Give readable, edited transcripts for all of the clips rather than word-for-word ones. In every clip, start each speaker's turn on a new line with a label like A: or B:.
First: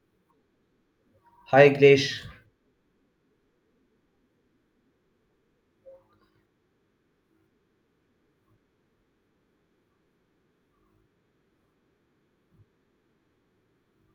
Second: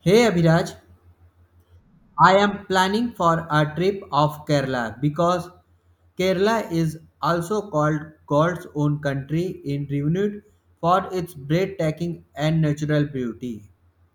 A: Hey Abhiraj,
B: Hi Grace.
A: I am planning for a trip of Kerala because Kerala is also called God's own country in renowned for its breathtaking and natural beauty.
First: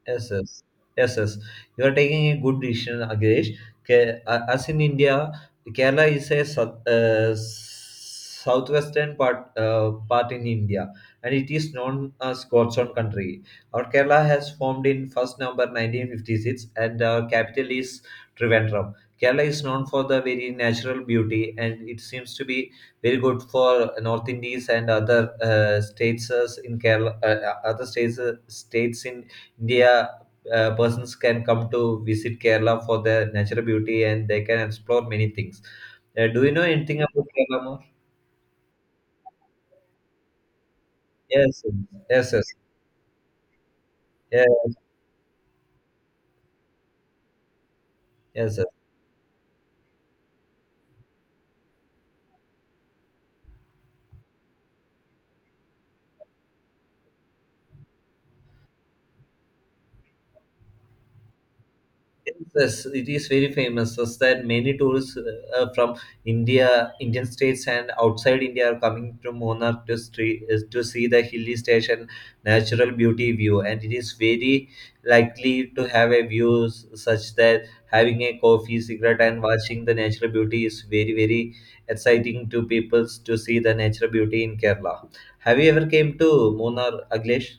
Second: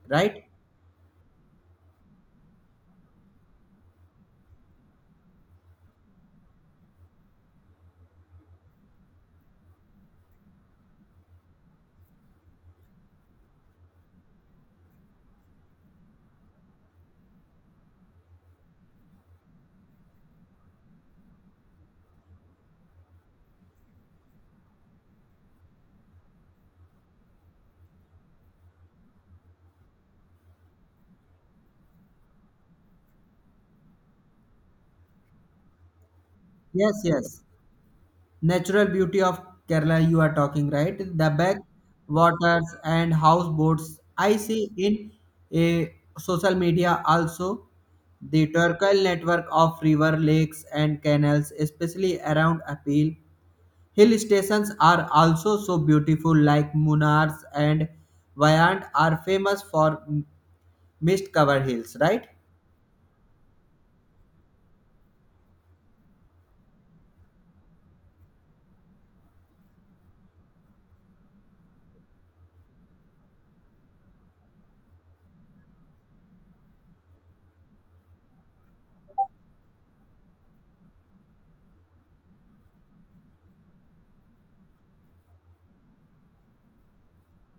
B: Yes,
A: Right?
B: yes, yes, yes. You are taking a good decision, Agresh. As in India, Kerala is a southwestern part in India, and it is known as God's own country. Our Kerala has formed in first number 1956, and our capital is Trivandrum. Kerala is known for the very natural beauty, and it seems to be very good for North Indies and other states states in India. Persons can come to visit Kerala for their natural beauty and they can explore many things. Do you know
A: Yes,
B: anything about
A: yes.
B: Kerala more?
A: Natural beauty of Kerala you are talking, right? The back
B: Yes, yes, yes,
A: waters and houseboats I see
B: yes,
A: in a social media also the
B: yes.
A: Turkle network of river lakes and canals, especially around Apil Hill stations are also so beautiful, like Munars and Wayand are famous for mist covered hills, right?
B: Yes, it is very famous, such that many tourists from India, Indian states, and outside India are coming to Munnar to, to see the hilly station natural beauty view. And it is very likely to have a such that having a coffee, cigarette, and watching the natural beauty is very very exciting to people to see the natural beauty in Kerala. Have you ever came to Munnar, Aglesh?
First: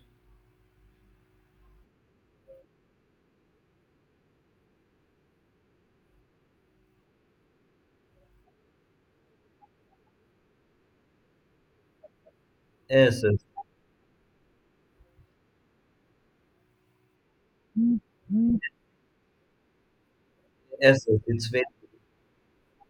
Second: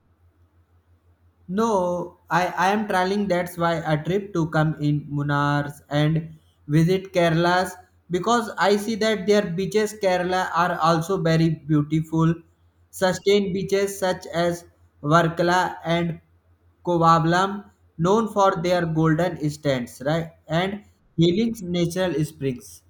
A: No, I am traveling. That's why a trip to come in Munars and visit Kerala's because I see that their beaches Kerala are also very beautiful.
B: Yes, yes,
A: Sustained beaches such as Varkala and Kovablam, known for
B: yes,
A: their golden stands, right? And
B: yes. It's
A: healing
B: very.
A: natural springs.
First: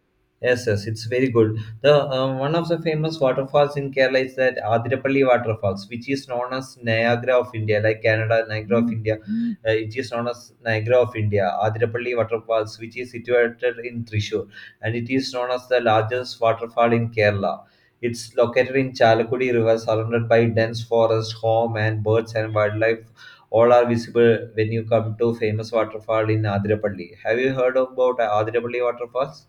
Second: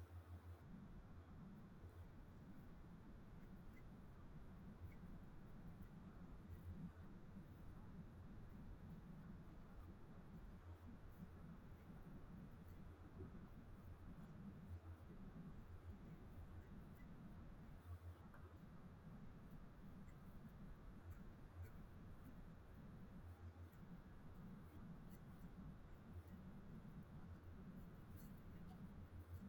B: Yes, yes, it's very good. The One of the famous waterfalls in Kerala is that Adirapalli waterfalls, which is known as Niagara of India, like Canada, Niagara of India. Mm. It is known as Niagara of India, Adirapalli waterfalls, which is situated in Thrissur, and it is known as the largest waterfall in Kerala. It's located in Chalakudi River, surrounded by dense forest, home and birds and wildlife. All are visible when you come to famous waterfall in Adirapalli. Have you heard about Adirapalli waterfalls?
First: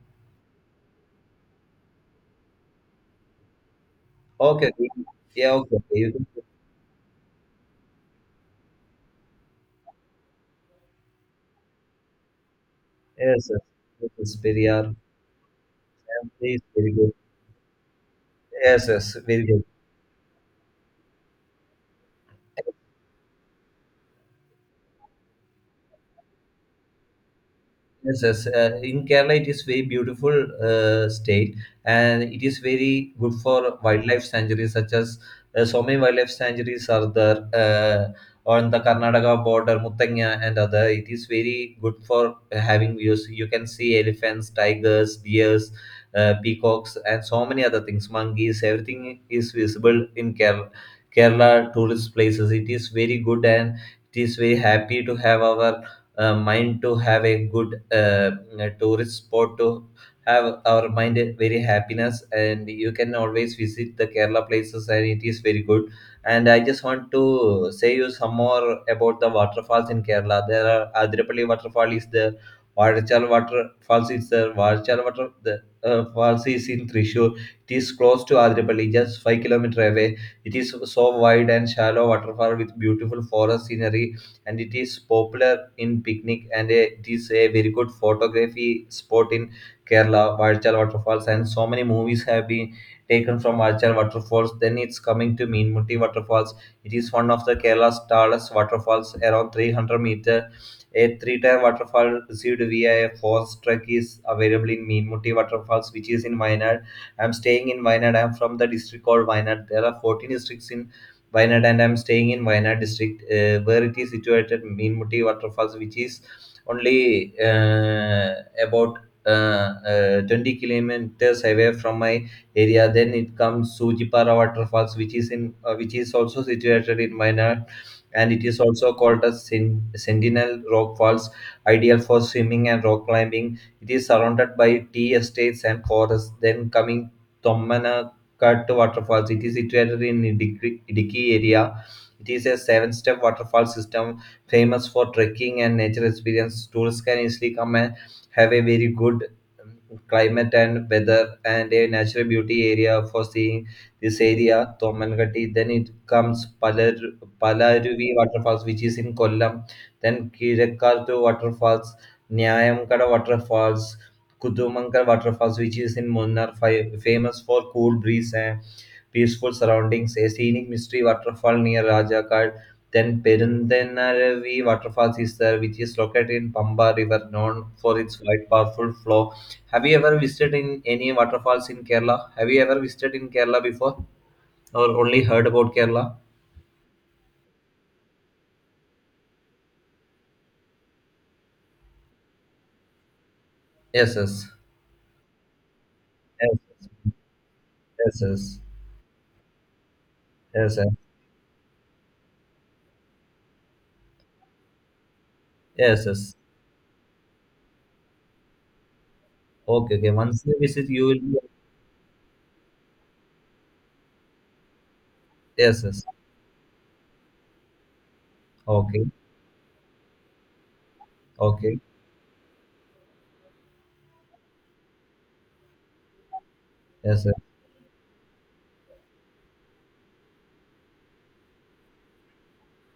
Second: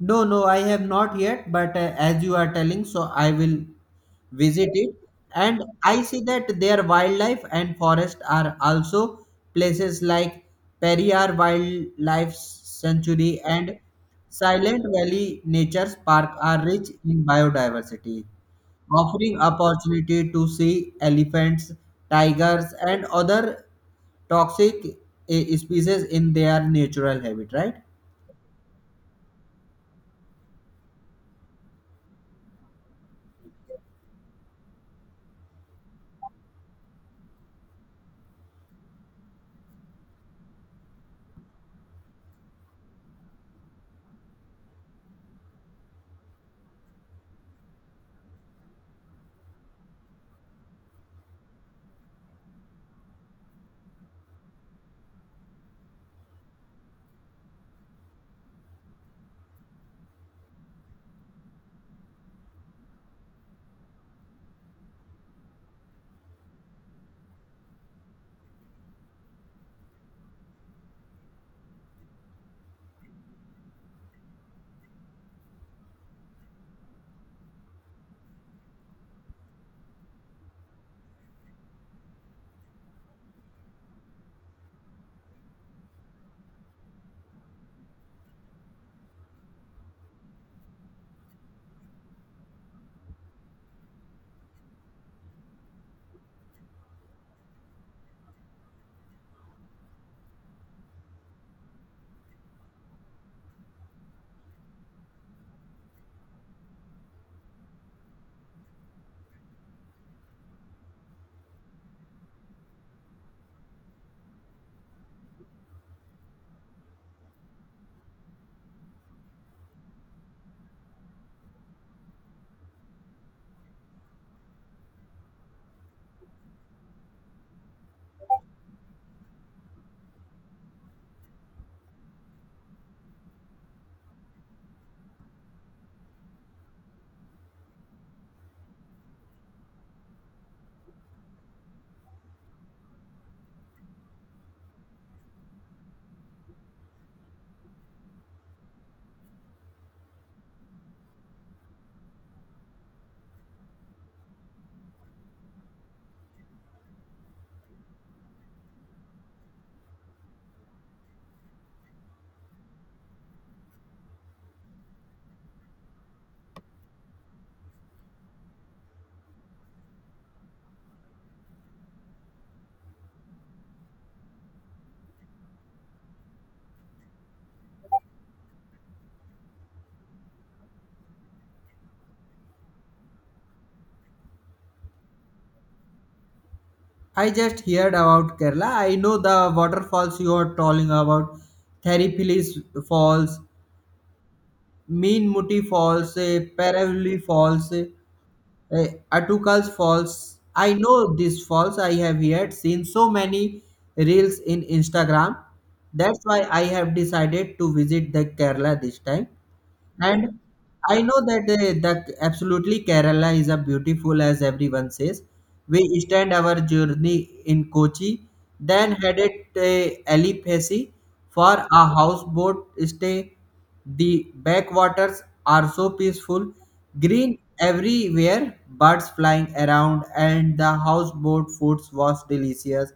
A: No, no, I have not yet, but as you are telling, so I will visit
B: Okay.
A: it.
B: Yeah,
A: And
B: okay,
A: I
B: you
A: see
B: can.
A: that their wildlife and forest are also places like Periyar Wildlife Sanctuary
B: Yes, yes.
A: and
B: Yes, yes, very,
A: Silent
B: are-
A: Valley Nature's
B: yeah,
A: Park
B: please,
A: are rich
B: very good.
A: in biodiversity,
B: Yes, yes,
A: offering
B: very good.
A: opportunity to see elephants, tigers, and other toxic species in their natural habitat, right?
B: Yes, yes. In Kerala, it is very beautiful state, and it is very good for wildlife sanctuaries, such as so many wildlife sanctuaries are there on the Karnataka border, Muthanya and other. It is very good for having views. You can see elephants, tigers, deers, peacocks, and so many other things. Monkeys, everything is visible in Kerala. Kerala tourist places, it is very good, and it is very happy to have our mind to have a good tourist spot to have our mind very happiness, and you can always visit the Kerala places and it is very good, and I just want to say you some more about the waterfalls in Kerala. There are Adirapalli waterfall is there, Varchal waterfalls is there. Varchal water the falls is in Trishur. It is close to Adirapalli, just 5 kilometer away. It is so wide and shallow waterfall with beautiful forest scenery, and it is popular in picnic, and it is a very good photography spot in Kerala, Varchal waterfalls, and so many movies have been taken from Varchal waterfalls. Then it's coming to Meenmutti waterfalls. It is one of the Kerala's tallest waterfalls, around 300 meter. A three-tier waterfall received via a forest truck is available in Meenmutti waterfalls, which is in Wayanad. I'm staying in Wayanad. I'm from the district called Wayanad. There are 14 districts in Wayanad, and I'm staying in Wayanad district, where it is situated Meenmutti waterfalls, which is only about 20 kilometers away from my area. Then it comes Sujipara waterfalls, which is also situated in Wayanad, and it is also called as Sentinel Rock Falls, ideal for swimming and rock climbing. It is surrounded by tea estates and forests. Then coming Tommana Cut waterfalls. It is situated in Idiki area. It is a seven-step waterfall system famous for trekking and nature experience. Tourists can easily come and have a very good um, climate and weather and a natural beauty area for seeing this area, Thomangatte. Then it comes Palaruvi waterfalls, which is in Kollam. Then Kirakkartu waterfalls, Nyayamkada waterfalls, Kudumankar Waterfalls, which is in Munnar, famous for cool breeze and peaceful surroundings. A scenic mystery waterfall near Rajakad. Then Perundanaravi Waterfalls is there, which is located in Pamba River, known for its wide, powerful flow. Have you ever visited in any waterfalls in Kerala? Have you ever visited in Kerala before, or only heard about Kerala?
A: I just heard about Kerala. I know the waterfalls you are talking about. Theripilis Falls,
B: Yes, yes,
A: Meenmuti Falls,
B: yes,
A: Paravali Falls,
B: yes, yes,
A: Atukal's Falls. I
B: yes, yes,
A: know these falls. I have yet seen so many reels in Instagram.
B: yes,
A: That's
B: yes.
A: why I have decided to visit the Kerala this time.
B: Okay, okay.
A: And
B: Once you visit,
A: I
B: you
A: know
B: will be.
A: that that absolutely Kerala is a beautiful as everyone says.
B: Yes,
A: We
B: yes.
A: stand our journey in Kochi, then
B: Okay,
A: headed to Alipesi for
B: okay.
A: a houseboat stay. The backwaters are so peaceful,
B: Yes,
A: green
B: yes.
A: everywhere, birds flying around, and the houseboat foods was delicious.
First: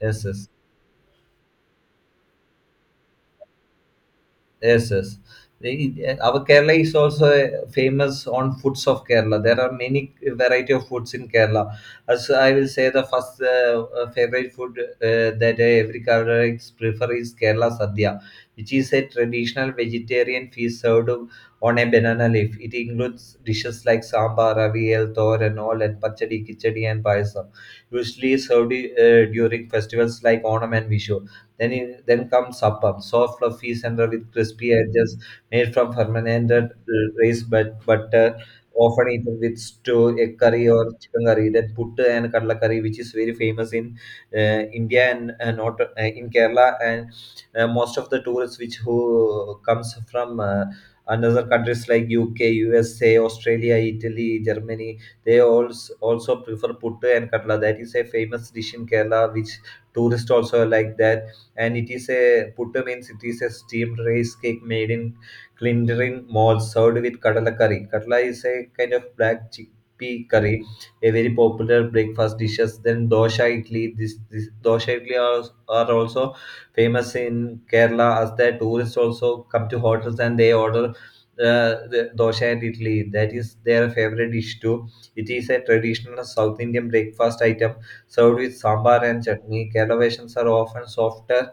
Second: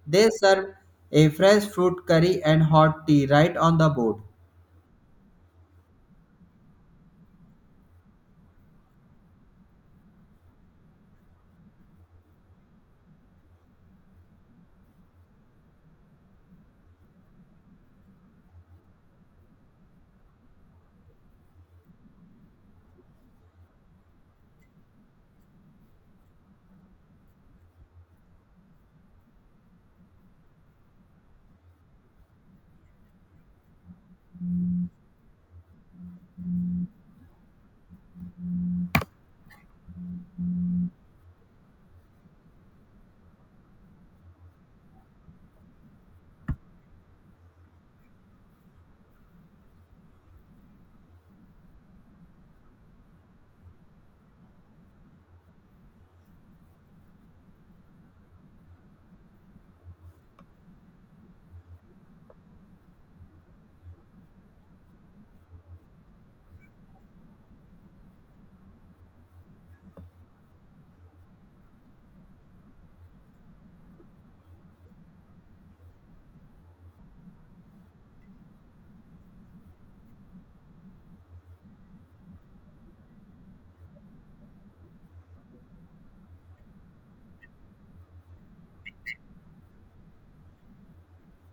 B: Yes,
A: They
B: yes,
A: serve a fresh fruit curry and hot tea right on the boat.
B: yes, yes. Our Kerala is also famous on foods of Kerala. There are many variety of foods in Kerala. As I will say, the first favorite food that every Kerala prefer is Kerala sadhya, which is a traditional vegetarian feast served on a banana leaf. It includes dishes like sambar, aviyal, thoran, all, and pachadi, kichadi, and payasam. Usually served during festivals like Onam and Vishu. Then in, then comes appam, soft, fluffy center with crispy edges, made from fermented rice but butter, often eaten with stew, egg curry or chicken curry. Then puttu and kadla curry, which is very famous in India and not in Kerala, and most of the tourists which who comes from. Another countries like UK, USA, Australia, Italy, Germany, they also prefer puttu and katla. That is a famous dish in Kerala, which tourists also like that, and it is a puttu means it is a steamed rice cake made in Clindarin mold served with kadala curry. Kadala is a kind of black chickpea curry, a very popular breakfast dishes. Then dosha idli, this dosha idli are also famous in Kerala as the tourists also come to hotels and they order the dosha and idli. That is their favorite dish too. It is a traditional South Indian breakfast item served with sambar and chutney. Kerala versions are often softer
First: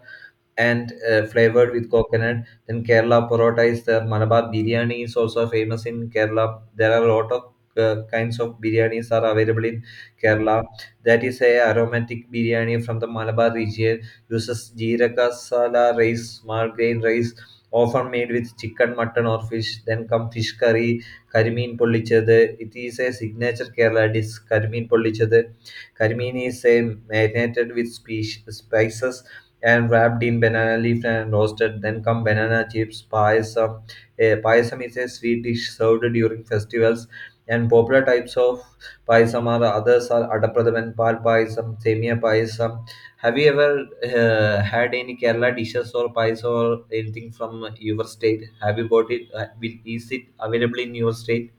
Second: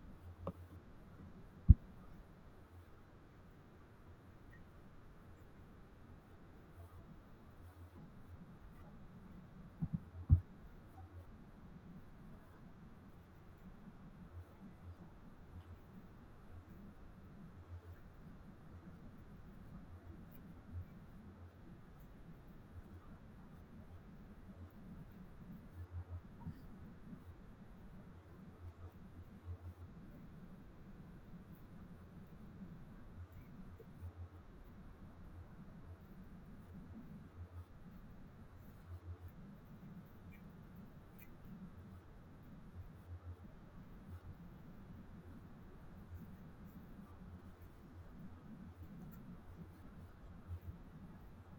B: and flavored with coconut. Then Kerala Parotta is there. Malabar Biryani is also famous in Kerala. There are a lot of kinds of biryanis are available in Kerala. That is a aromatic biryani from the Malabar region. Uses jeera sala rice, small grain rice, often made with chicken, mutton or fish. Then come fish curry, karimeen pollichathu it is a signature Kerala dish karimeen pollichathu karimeen is a marinated with spice spices and wrapped in banana leaf and roasted. Then come banana chips, payasam. Eh, payasam is a sweet dish served during festivals. And popular types of payasam are others are adapradam and pal payasam, semia payasam. Have you ever had any Kerala dishes or payasam or anything from your state? Have you got it? Is it available in your state?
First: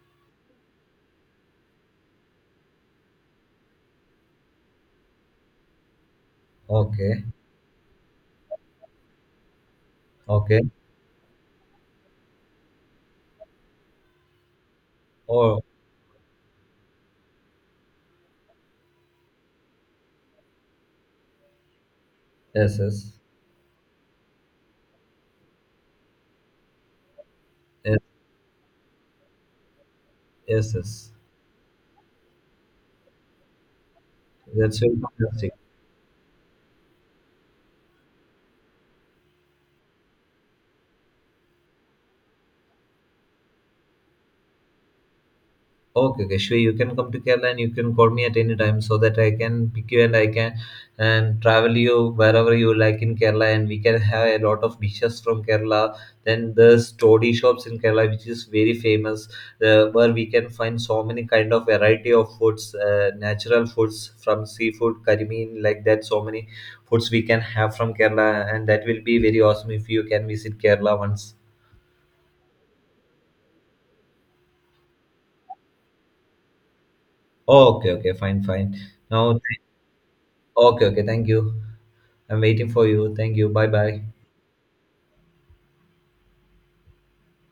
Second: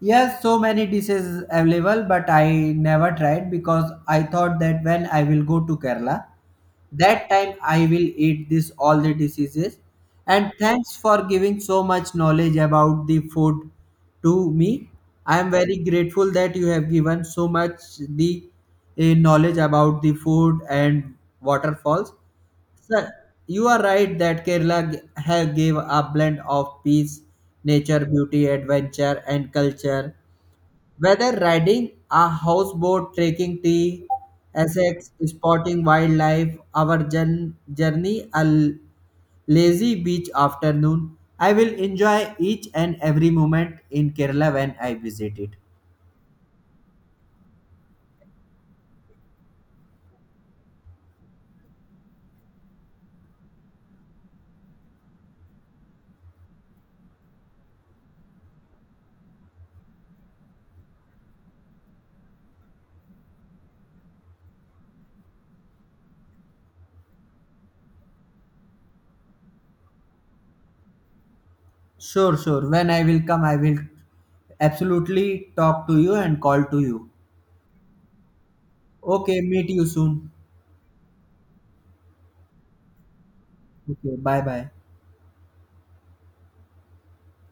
A: Yes, so many dishes available, but I never tried because I thought that when I will go to Kerala,
B: Okay,
A: that time I will eat this all the diseases. And
B: okay.
A: thanks for giving so much knowledge about the food to me. I am
B: Oh,
A: very grateful that you have given so much the knowledge about the food and waterfalls.
B: yes,
A: Sir,
B: yes,
A: you are right that Kerala have give a blend of peace,
B: yes,
A: nature, beauty, adventure, and culture.
B: yes, yes.
A: Whether riding a houseboat, trekking tea,
B: That's very
A: Essex,
B: fantastic.
A: spotting wildlife, journey lazy beach afternoon, I will enjoy each and every moment in Kerala when I visit it.
B: Okay, okay, sure. You can come to Kerala and you can call me at any time so that I can pick you, and I can and travel you wherever you like in Kerala, and we can have a lot of dishes from Kerala. Then there's toddy shops in Kerala which is very famous, where we can find so many kind of variety of foods, natural foods from seafood, curry mean like that. So many foods we can have from Kerala, and that will be very awesome if you can visit Kerala once.
A: Sure, sure. When I will come, I will absolutely talk to you and call to you.
B: Okay, okay, fine, fine. Now,
A: Okay, meet you soon.
B: okay, okay, thank you. I'm waiting for you. Thank you. Bye bye.
A: Okay, bye bye.